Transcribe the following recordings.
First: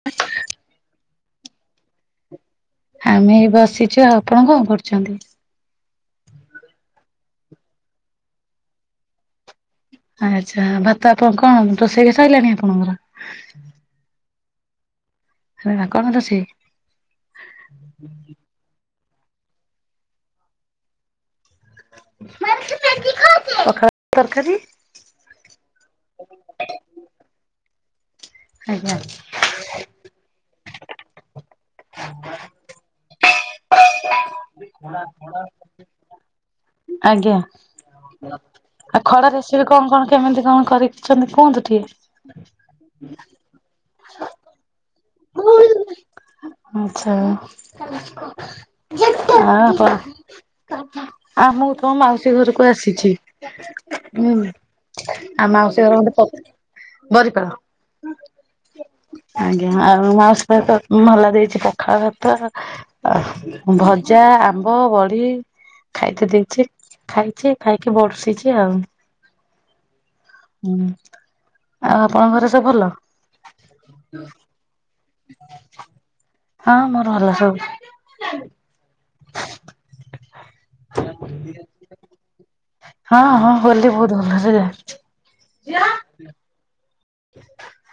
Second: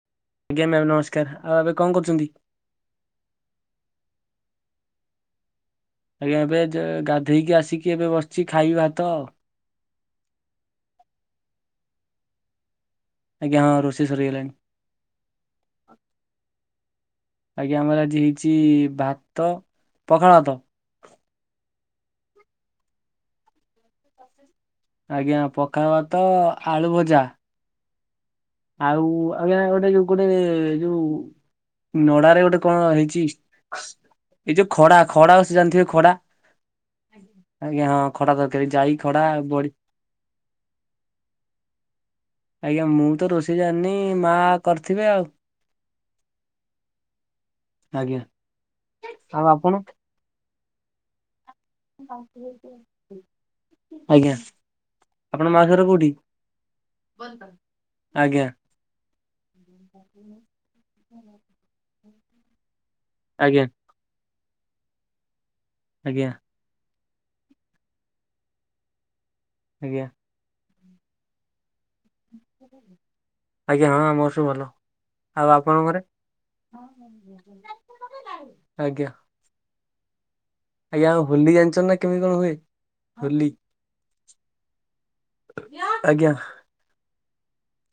[unintelligible] ଆଜ୍ଞା ମ୍ୟାମ ନମସ୍କାର ଆଉ ଆବେ କଁ କରୁଚନ୍ତି। ଆମେ ଏଇ ବସିଛୁ ଆଉ ଆପଣ କଁ କରୁଛନ୍ତି। ଆଜ୍ଞା ଏବେ ଜ ଗାଧେଇକି ଆସିକି ଏବେ ବସିଛି ଖାଇବି ଭାତ ଆଉ। ଆଚ୍ଛା ଭାତ ଆପଣ କଣ ରୋଷେଇକ ସାରିଲାଣି ଆପଣଙ୍କର। ଆଜ୍ଞା ହଁ ରୋଷେଇ ସରିଗଲାଣି। [unintelligible] କଣ ରୋଷେଇ। ଆଜ୍ଞ ଆମର ଆଜି ହେଇଚି ଭାତ ପଖାଳ ଭାତ। [unintelligible] ଆଜ୍ଞା ପଖାଳ ଭାତ ଆଳୁ ଭଜା। ଆଜ୍ଞା ଆଉ ଆଜ୍ଞା ଗୋଟେ ଯୋଉ ଗୋଟେ ଯୋଉ ନଡାରେ ଗୋଟେ କଣ ହେଇଚି ଏଇ ଯୋଉ ଖଡା ଖଡା [unintelligible] ଜାଣିଥିବେ ଖଡା। ଆଜ୍ଞା। ଆଜ୍ଞା ହଁ ଖଡା ତରକାରୀ ଜାଇ ଆଉ ଖଡା ଖରା ରେସିପି ବଡି କଣ କଣ କେମିତି କଣ କରିଛନ୍ତି କୁହନ୍ତୁ ଟିକେ? ଆଜ୍ଞା ମୁଁ ବି ତ ରୋଷେଇ ଜାନି ମା କରିଥିବେ ଆଉ। ଆଛା ଆଜ୍ଞା ଆଉ ଆପଣ ଆ ଆମକୁ ତମ ମାଉସୀ ଘରକୁ ଆସିଛି ହୁଁ। ଆଜ୍ଞା ଆଉ ମାଉସୀ ଘର ମତେ ପ ବରିପଳ। ଆଜ୍ଞା। ଆଜ୍ଞା ଆଉ ମାଉସ ଭାତ ଭଲ ଦେଇଛି ପଖାଳ ଭାତ, ଆ ଆଜ୍ଞା ଭ ଜା, ଆମ୍ବ, ବଡି ଖାଇତେ ଆଜ୍ଞା ଦେଇଛି ଖାଇଛି ଖାଇକି ବର୍ଷିଛି ଆଉ। ଆଜ୍ଞା। ହୁଁ ଆଉ ଆପଣଙ୍କ ଘରେ ସବୁ ଭଲ? ଆଜ୍ଞା ହଁ ଆମର ସବୁ ଭଲ। ଆଉ ଆପଣଙ୍କ ଘରେ? ହଁ ମୋର ଭଲ ସବୁ। ଆଜ୍ଞା। ଆଜ୍ଞା ହୋଲି ଜାଣିଚ ନା କେମିତି କଣ ହୁଏ ହଁ ହୋଲି? ହଁ ବହୁତ ଭଲରେ ଯାଇଛି। ଆଜ୍ଞା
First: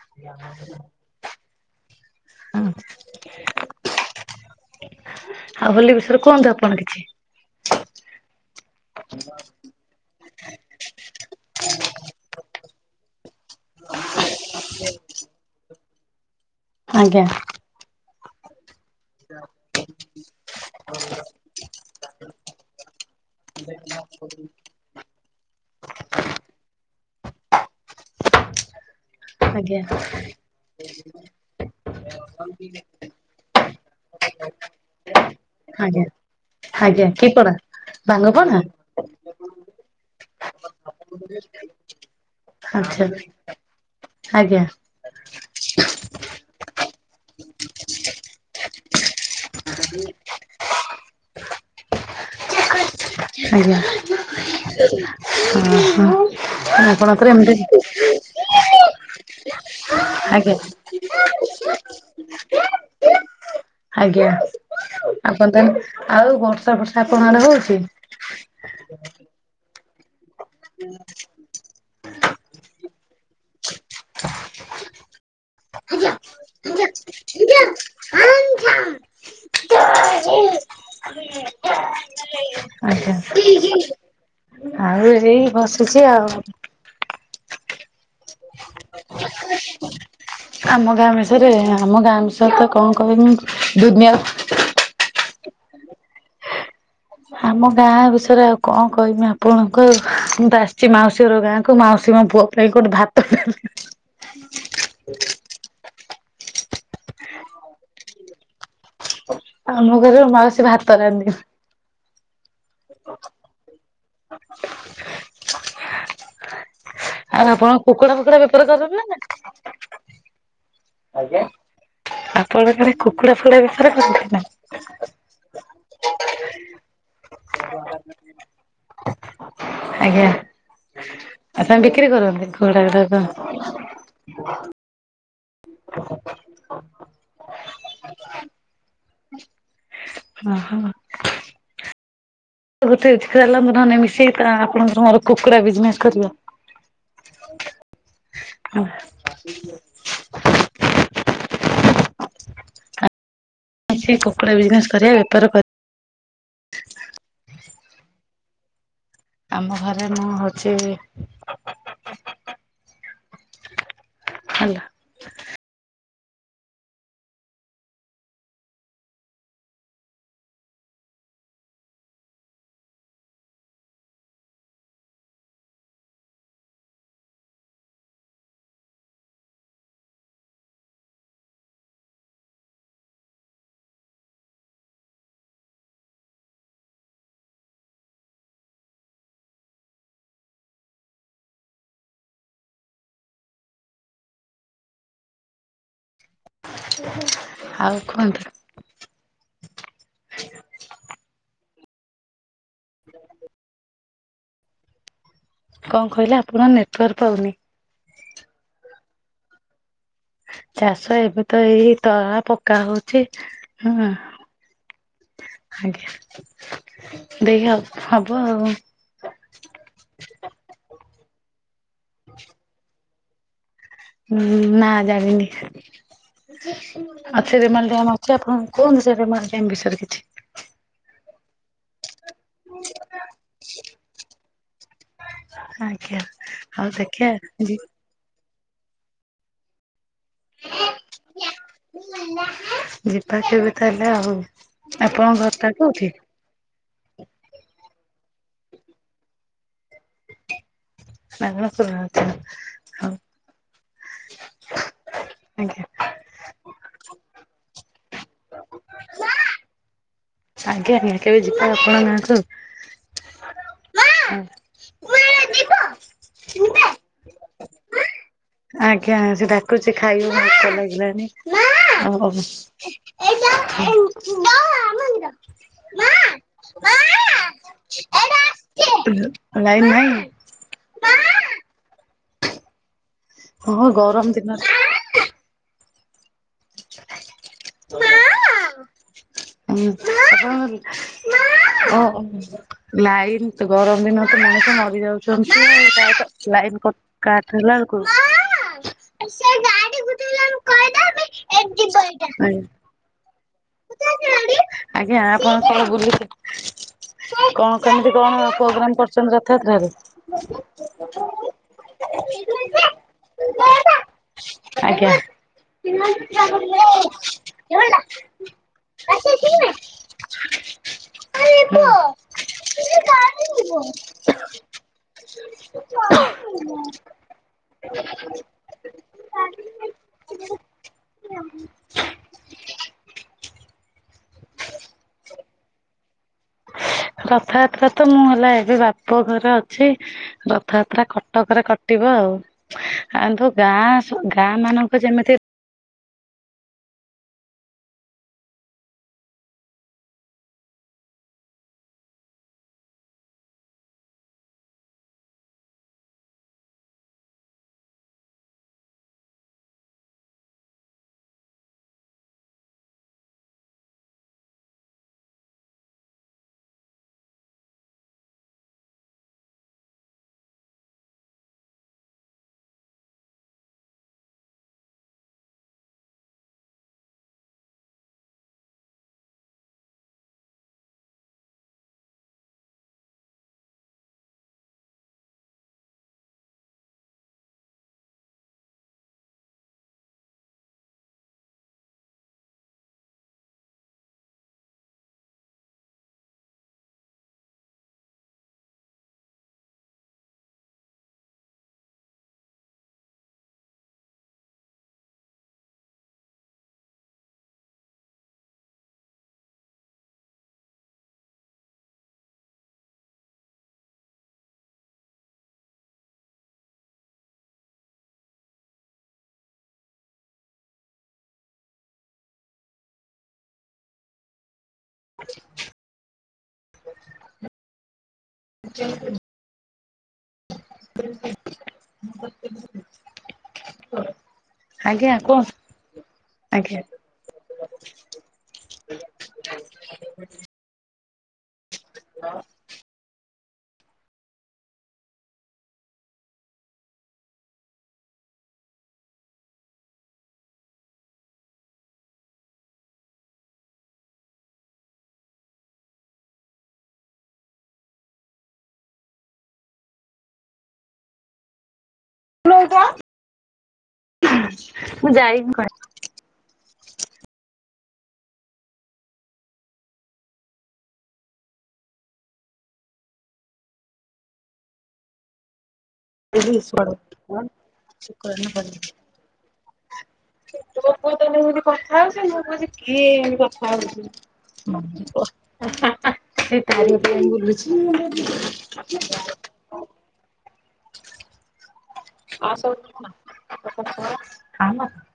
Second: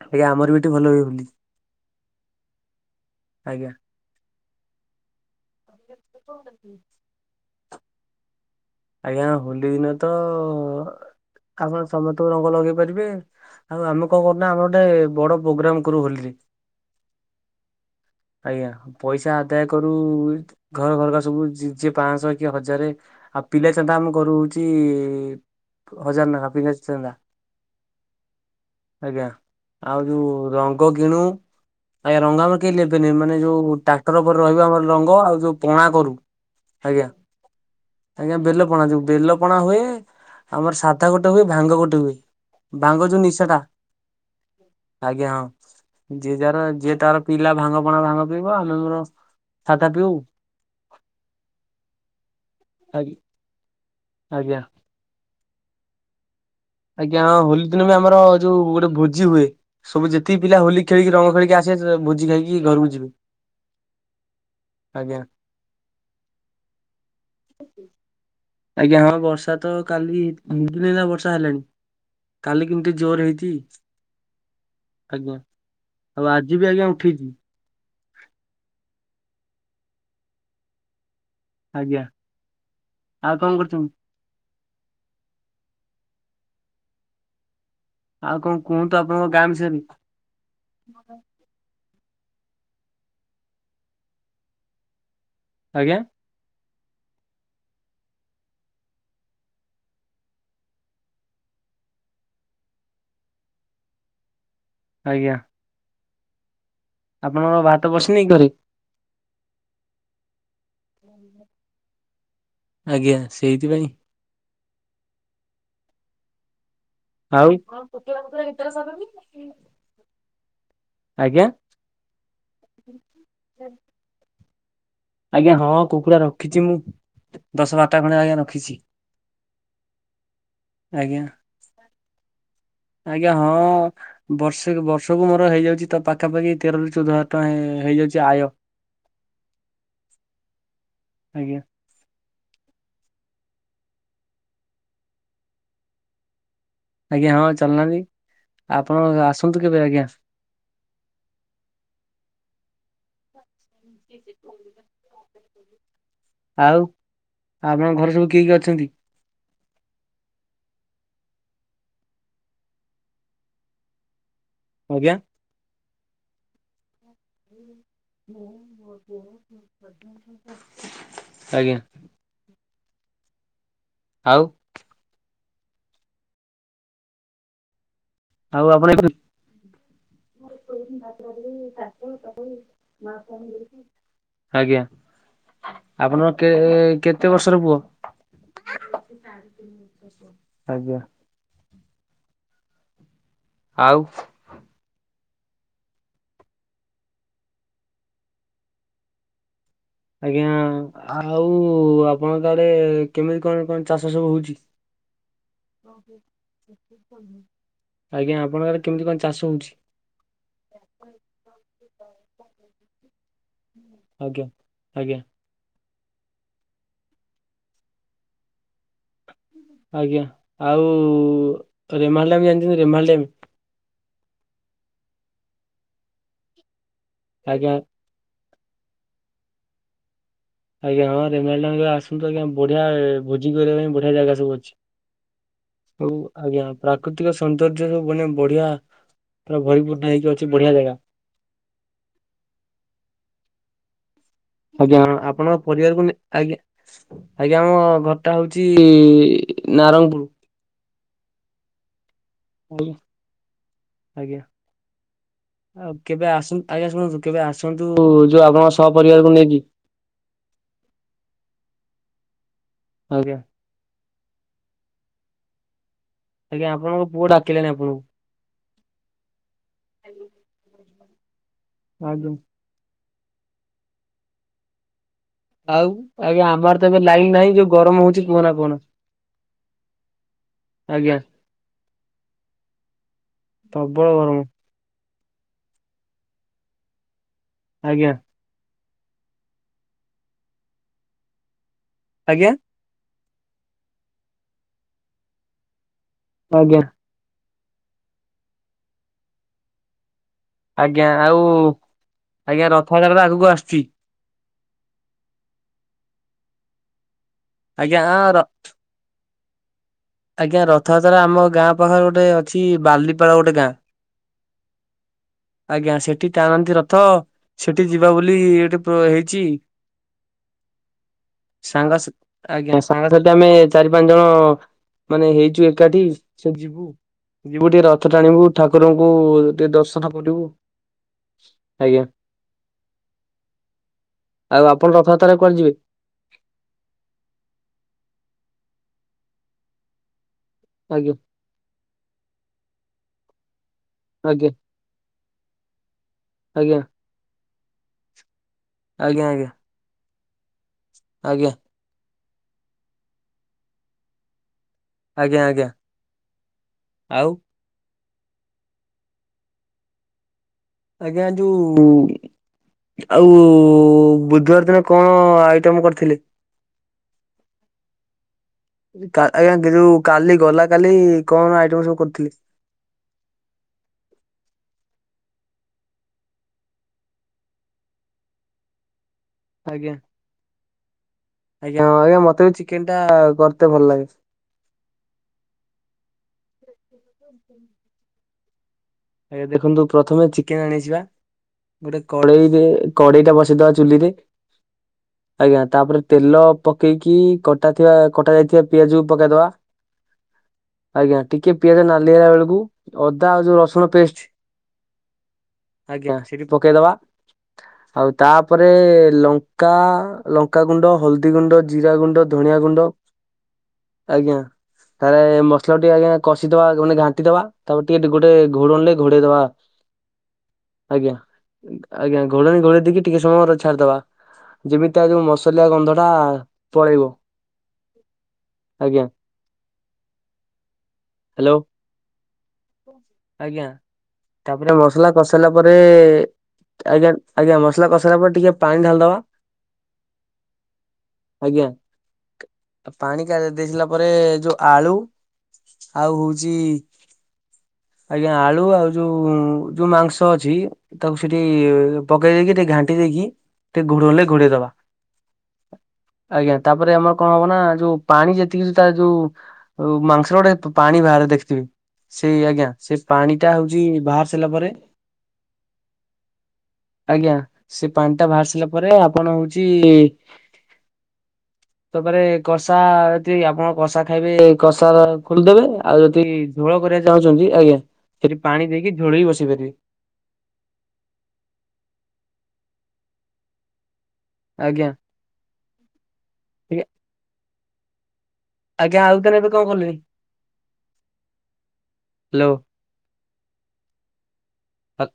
ଆଜ୍ଞା ଆମର ବି ଏଠି ଭଲ ହୁଏ ହୋଲି। ହଁ ଆଜ୍ଞା ଆଉ ହୋଲି ବିଷୟରେ କୁହନ୍ତୁ ଆପଣ କିଛି। ଆଜ୍ଞା ହୋଲି ଦିନ ତ ଆପଣ ସମସ୍ତଙ୍କୁ ରଙ୍ଗ ଲଗେଇ ପାରିବେ। ଆଉ ଆମେ କଣ କରୁନା ଆମର ଗୋଟେ ବଡ ପ୍ରୋଗ୍ରାମ୍ କରୁ ହୋଲିରେ। ଆଜ୍ଞା। ଆଜ୍ଞା ପଇସା ଆଦାୟ କରୁ ଘର ଘରକା ସବୁ ଯି ଯିଏ ପାଁଶ କିଏ ହଜାରେ। ଆଉ ପିଲା ଚାନ୍ଦା ଆମ କରୁ ଚି ହଜାର ନେଖା ପିଲାଚାନ୍ଦା। ଆଜ୍ଞା ଆଜ୍ଞା ଆଉ ଯୋଉ ରଙ୍ଗ କିଣୁ ଆଜ୍ଞା ରଙ୍ଗ ଆମର କେ ମାନେ ଯୋଉ ଟାଙ୍କର ଉପରେ ରହିବ ଆମର ରଙ୍ଗ ଆଉ ଯଉ ପେଣା ଆଜ୍ଞା କରୁ ଆଜ୍ଞା କି ପଣା? ଆଜ୍ଞା ବେଲ ପଣା ଯଉ ବେଲ ପଣା ହୁଏ ଆମର ସାଧା ଗୋଟେ ହୁଏ ଭାଙ୍ଗ ଗୋଟେ ହୁଏ। ଆଚ୍ଛା ବାଙ୍ଗ ଯଉ ନିଶାଟା। ଆଜ୍ଞା ଆଜ୍ଞା ହଁ ଯିଏ ଯାର ଯିଏ ତାର ପିଲା ଭାଙ୍ଗ ପଣା ଭାଙ୍ଗ ପିଇବ ଆମେ ଆମର ସାଧା ପିଉ। ଆଗି‌ ଆଜ୍ଞା ହଁ ହୋଲି [unintelligible] ଦିନ ଆମର ଯୋଉ ଗୋଟେ ଭୋଜି ହୁଏ ସବୁ ଯେତିକି ଆଜ୍ଞା ପିଲା ହୋଲି ଖେଳିକି ରଙ୍ଗ ଖେଳିକି ଆସେ ଭୋଜି ଖାଇକି କି ଘରକୁ ଯିବେ। ଆଜ୍ଞା ଆଜ୍ଞା। ଆପଣ ତାହଲେ ଆଉ ବର୍ଷା ଫର୍ଷା ଆପଣଙ୍କ ଆଡେ ହଉଚି? ଆଜ୍ଞା ହଁ ବର୍ଷା ତ କାଲିି ନ ଦିଦିନି ହେଲା ବର୍ଷା ହେଲାଣି। କାଲି କେମିତି ଜୋର୍ ରେ ହେଇଚି। ଆଜ୍ଞା ଆଉ ଆଜି ବି ଆଜ୍ଞା ଉଠି [inaudible] ଆଜ୍ଞା ଆଉ କଣ କରୁଚନ୍ତି? ଆ ହେଇ ବସିଚି ଆଉ। ଆଉ କଣ କୁହନ୍ତୁ ଆପଣଙ୍କ ଗାଁ ବିଷୟରେ? ଆମ ଗାଁ ବିଷୟରେ ଆମ ଗାଁ ବିଷୟରେ ତ କଣ କହିବି ଦୁନିଆରେ ଆଜ୍ଞା। ଆମ ଗାଁ ବିଷୟରେ ଆଉ କଣ କହିବି ଆପଣଙ୍କ ମୁଁ ତ ଆସିଚି ମାଉସୀ ହର ଗାଁକୁ ମାଉସୀ ଙ୍କ ପୁଅ। [unintelligible] [inaudible] ଆଜ୍ଞା। ଆପଣଙ୍କର ଭାତ ବସିନି କି ଘରେ? ଆମ ଘରେ ମାଉସୀ ଭାତ ରାନ୍ଧିବ। ଆଜ୍ଞା ସେଇଥିପାଇଁ [inaudible] ଆଉ ଆପଣ କୁକୁଡା ଫୁକୁଡା ବେପାର କରିନ୍ତି ନା ନାହିଁ? ଆଜ୍ଞା ଆପଣ ଆଡେ କୁକୁଡା ଫୁକୁଡା ବେପାର କରନ୍ତି ନା? ଆଜ୍ଞା ହଁ କୁକୁଡ଼ା ରଖିଚି ମୁଁ ଦଶ ବାରଟା ଖଣ୍ଡେ ଆଜ୍ଞା ରଖିଚି। ଆଜ୍ଞା ଆଜ୍ଞା ଆଉ ତମେ ବିକ୍ରି କରନ୍ତି। ଘୋଡ଼ା ଗୁଡାକ ଆଜ୍ଞା ହଁ ବର୍ଷେକୁ ବର୍ଷକୁ ମୋର୍ ହେଇଯାଉଚି ତ ପାଖାପାଖି ତେରରୁ ଚଉଦ ହଜାର ଟଙ୍କା ହେଇଯାଉଚି ଆୟ। ଓହୋ। ଆଜ୍ଞା। ଗୋଟେ ଏକ୍ତଳାନ ନହେଲେ ମିସେଇକି ଆପଣଙ୍କର ମୋର କୁକୁଡ଼ା ବିଜ୍ନେସ୍ କରିବା। ଆଜ୍ଞା ହଁ ଚାଲୁନାହାନ୍ତି ଆପଣ ଆସନ୍ତୁ କେବେ ଆଜ୍ଞା। ଆ ସେ କୁକୁଡ଼ା ବିଜନେସ କରିବା ବେପାର କରି ଆଉ ଆପଣଙ୍କ ଘର ସବୁ କିଏ କିଏ ଅଛନ୍ତି? ଆମ ଘରେ ମୁଁ ହଉଛି ହାଲୋ। ଆଜ୍ଞା। [inaudible] ଆଜ୍ଞା। ଆଉ। ଆଉ ଆପଣ ଆଜ୍ଞା। ଆପଣଙ୍କର କେ କେତେ ବର୍ଷର ପୁଅ? ଆଜ୍ଞା। ଆଉ। ଆଉ କୁହନ୍ତୁ। ଆଜ୍ଞା ଆଉ ଆପଣଙ୍କ ଆଡେ କେମିତି କଣ କଣ ଚାଷ ସବୁ ହଉଛି? [inaudible] କଣ କହିଲେ ଆପଣଙ୍କ ନେଟୱାର୍କ ପାଉନି। ଆଜ୍ଞା ଆପଣଙ୍କ ଆଡେ କେମିତି କଣ ଚାଷ ହଉଛି। ଚାଷ ଏବେ ତ ଏଇ ତଳା ପକା ହଉଚି ହଁ। ଆଜ୍ଞା ଆଜ୍ଞା ଆଜ୍ଞା ଦେଇହ ହବ ଆଉ। ଆଜ୍ଞା ଆଉ ରେମାଲ ଡାମ ଜାଣିଛନ୍ତି ରେମାମ ଡ୍ୟାମ। ହଁ ନା ଜାଣିନି ଅଛି ଆଜ୍ଞା ରେମାଲ ଡ୍ୟାମ ଅ ଅଛି ଆପଣଙ୍କ କୁହନ୍ତୁ ସେ ରେମାଲ ଡ୍ୟାମ ବିଷୟରେ କିଛି। ଆଜ୍ଞା ହଁ ରେମାଲ ଡ୍ୟାମ ଆସନ୍ତୁ ଆଜ୍ଞା ବଢିଆ ଭୋଜି କରିବା ପାଇଁ ବଢିଆ ଜାଗା ସବୁ ଅଛି। ହ ଆଜ୍ଞା ଆଉ ପ୍ରାକୃତିକ ଦେଖିବା ସୌନ୍ଦର୍ଯ୍ୟ ସବୁ ମାନେ ବଢିଆ ପୁରା ଭରିପୂର୍ଣ୍ଣ ହେଇକି ଅଛି ବଢିଆ ଜାଗା। ଯିବା କେବେ ତାହେଲେ ଆଉ। ଆଜ୍ଞା ଆପଣଙ୍କ ଘରଟା ପରିବାରକୁ କୋଉଠି? ନେଇ ଆଜ୍ଞା। ଆଜ୍ଞା ଆମ ଘରଟା ହଉଛି ନାରଙ୍ଗପୁର। ନାରଙ୍ଗପୁର ଆଛା। ହଉ ଆଜ୍ଞା ଆଜ୍ଞା ଆଉ। କେବେ ଆସୁ ଆଜ୍ଞା ଶୁଣନ୍ତୁ କେବେ ଆସନ୍ତୁ ଯୋଉ ଆପଣଙ୍କ ସହ ପରିବାରକୁ ନେଇକି। ଆଜ୍ଞା ଆଜ୍ଞା କେବେ ଯିବା ଆପଣ ଆଜ୍ଞା। ଗାଁକୁ ଆଉ। [inaudible] ଆଜ୍ଞା ଆପଣଙ୍କ ପୁଅ ଡାକିଲାଣି ଆପଣଙ୍କୁ। ଆଜ୍ଞା ସେ ଡାକୁଛି ଖାଇବାକୁ ଭୋକ ଲାଗିଲାଣି। ଆଜ୍ଞା। [inaudible] ଆଉ ଆଜ୍ଞା ଆମଆଡେ ତ ଏବେ ଲାଇନ ନାହିଁ ଯୋଉ ଗରମ ହଉଛି କୁହନା କୁହନା। ଲାଇନ ନାହିଁ? ଆଜ୍ଞା। ହଁ ଗରମ ଦିନରେ [inaudible] ହଁ ଓ ଆଜ୍ଞା [unintelligible] ଆଜ୍ଞା ଲାଇନ୍ ତ ଗରମ ଦିନ ତ ମଣିଷ ମରି ଯାଉଛନ୍ତି। ଲାଇନ୍ ଆଜ୍ଞା କାଟ୍ ହେଲା ବେଳକୁ ସେ ଗାଡି ଗୁଟେଇଲା ମୁଁ ଆଜ୍ଞା କହିଦେବି ଆଉ ଏଠି ଯିବ ଏଇଟା। ଆଜ୍ଞା ରଥଯାତାରଟା ଆଗକୁ ଆସୁଛି। ଆଜ୍ଞା ଆପଣ କଣ ବୁଝୁ କଣ ଆଜ୍ଞା କେମିତି ର କଣ ପ୍ରୋଗ୍ରାମ କରଛନ୍ତି ରଥଯାତ୍ରାରେ? ଆଜ୍ଞା ରଥଯାତ୍ରା ଆମ ଗାଁ ପାଖରେ ଗୋଟେ ଅଛି ବାଲିପାଳ ଗୋଟେ ଗାଁ ଆଜ୍ଞା। ଆଜ୍ଞା ସେଠି ଟାଣନ୍ତି ରଥ ସେଠି ଯିବା ବୋଲି ଏଠି ହଁ ହେଇଛି। ସାଙ୍ଗସାଥି ଆଜ୍ଞା ସାଙ୍ଗସାଥି ଆମେ ଚାରି ପାଞ୍ଚ ଜଣ ମାନେ ହେଇଛୁ ଏକାଠି ସେ ଯିବୁ ଯିବୁ ଟିକେ ରଥ ଟାଣିବୁ ଠାକୁରଙ୍କୁ ଟିକେ ଦର୍ଶ [unintelligible] ରଥଯାତ୍ରା ଆଜ୍ଞା। ଆଉ ଆପଣ ରଥଯାତ୍ରାରେ କୁଆଡେ ଯିବେ? ରଥଯାତ୍ରା ତ ମୁଁ ହେଲା ଏବେ ବାପ ଘରେ ଅଛି ରଥଯାତ୍ରା କ ଆଜ୍ଞା କଟକରେ କଟିବ ଆଉ ଆନ୍ତୁ ଗାଁ ଆଜ୍ଞା ଗାଁ ମାନଙ୍କ ଯେମିତି ଆଜ୍ଞା। ଆଜ୍ଞା ଆଜ୍ଞା। ଆଜ୍ଞା। ଆଜ୍ଞା ଆଜ୍ଞା ଆଉ ଆଜ୍ଞା ଯୋଉ ଆଉ ବୁଧବାର ଦିନ କଣ ଆଇଟମ୍ କରିଥିଲେ? ଆଜ୍ଞା ଯୋଉ କାଲି ଗଲା କାଲି କଣ ଆଇଟମ୍ ସବୁ କରିୁଥିଲି? ଆଜ୍ଞା ଆଜ୍ଞା ହଁ ମତେ ବି ଚିକେନ ଟା କରତେ ଭଲ ଲାଗେ। ଆଜ୍ଞା ଦେଖନ୍ତୁ ପ୍ରଥମେ ଚିକେନ୍ ଆଣିଛି ବା ଗୋଟେ କଡେଇରେ କଡେଇ ଟା ବସେଇଦବା ଚୁଲିରେ। ଆଜ୍ଞା ତାପରେ ତେଲ ପକେଇକି କଟାଥିବା କଟା ଯାଇଥିବା ପିଆଜକୁ ପକେଇଦବା। ଆଜ୍ଞା ଟିକେ ପିଆଜ ନାଲି ହେଲା ବେଳକୁ ଅଦା ଆଉ ଯୋଉ ରସୁଣ ପେଷ୍ଟ ଆଜ୍ଞା ସେଠି ପକେଇଦବା। ଆଉ ତାପରେ ଲଙ୍କା ଲଙ୍କାଗୁଣ୍ଡ, ହଳଦୀ ଗୁଣ୍ଡ, ଜିରା ଗୁଣ୍ଡ, ଧଣିଆ ଗୁଣ୍ଡ ଆଜ୍ଞା। ତାପରେ ମସଲା ଟିକେ ଆଜ୍ଞା କଷିଦବା ମାନେ ଘାଣ୍ଟି ଦବା ତାପରେ ଟିକେ ଗୋଟେ ଘୋଡ଼ଣି ଲେ ଘୋଡ଼େଇଦବା। ଆଜ୍ଞା ଆଜ୍ଞା ଘୋଡ଼ଣି ଘୋଡ଼େ ଦେଇକି ଟିକେ ସମୟର ଛାଡିଦବା ଯେମିତି ତା ଯୋଉ ମସଲଆ ଗନ୍ଧ ଟା ପଳେଇବ ଆଜ୍ଞା। ହ୍ୟାଲୋ। [unintelligible] ଆଜ୍ଞା ତାପରେ ମସଲା ଆଜ୍ଞା କସିସାଇଲା କୁହନ୍ତୁ ପରେ ଆଜ୍ଞା ଆଜ୍ଞା ମସଲା କଷିସାରିଲା ପରେ ଟିକେ ପାଣି ଢାଲିଦବା। ଆଜ୍ଞା ହଁ। ପାଣି କାଢି ଦେଇସାରିଲା ପରେ ଯୋଉ ଆଳୁ ଆଉ ହଉଛି ଆଜ୍ଞା ଆଳୁ ଆଉ ଯୋଉ ଯୋଉ ମାଂସ ଅଛି ତାକୁ ସେଠି ପକେଇ ଦେଇକି ଟିକେ ଘାଣ୍ଟି ଦେଇକି ଟିକେ ଘୋଡ଼େଇ ଦବ। ଆଜ୍ଞା ତାପରେ ଆମର କଣ ହବ ନା ଯୋଉ ପାଣି ଯେତିକି ତା ଯୋଉ ଆଉ ମାଂସର ଗୋଟେ ପାଣି ବାହାରେ ଦେଖିଥିବେ। ସେଇ ଆଜ୍ଞା ସେ ପାଣି ଟା ହଉଛି ବାହାରି ସାରିଲା ପରେ ମୁଁ ଯାଇନି ଆଜ୍ଞା ସେ ପାଣି ଟା ବାହାରି ସାରିଲା ପରେ ଆପଣ ହଉଛି ତାପରେ କଷା ଯଦି ଆପଣ କଷା ଖାଇବେ କଷା ଖୋଲିଦେବେ। ଆଉ ଯଦି ଝୋଳ କରିବାକୁ ଚାହୁଁଛନ୍ତି ଆଜ୍ଞା ସେଠି ପାଣି ଦେଇକି ଝୋଳ ବି ବସେଇ ପାରିବେ। ତୋ ପୁଅ ତାହେଲେ କଥା ହଉଛି। ମୁଁ କହୁଛି କିଏ କଥା ଆଜ୍ଞା ହଉଛି? ସେ ଆଜ୍ଞା ଥାଲି ଧରି ବୁଲୁଛି। ଆଜ୍ଞା ଆଉ ତାହେଲେ ଏବେ କଣ କଲେଣି? ଆଉ ହ୍ୟାଲୋ। ସବୁ ଭଲ। [unintelligible]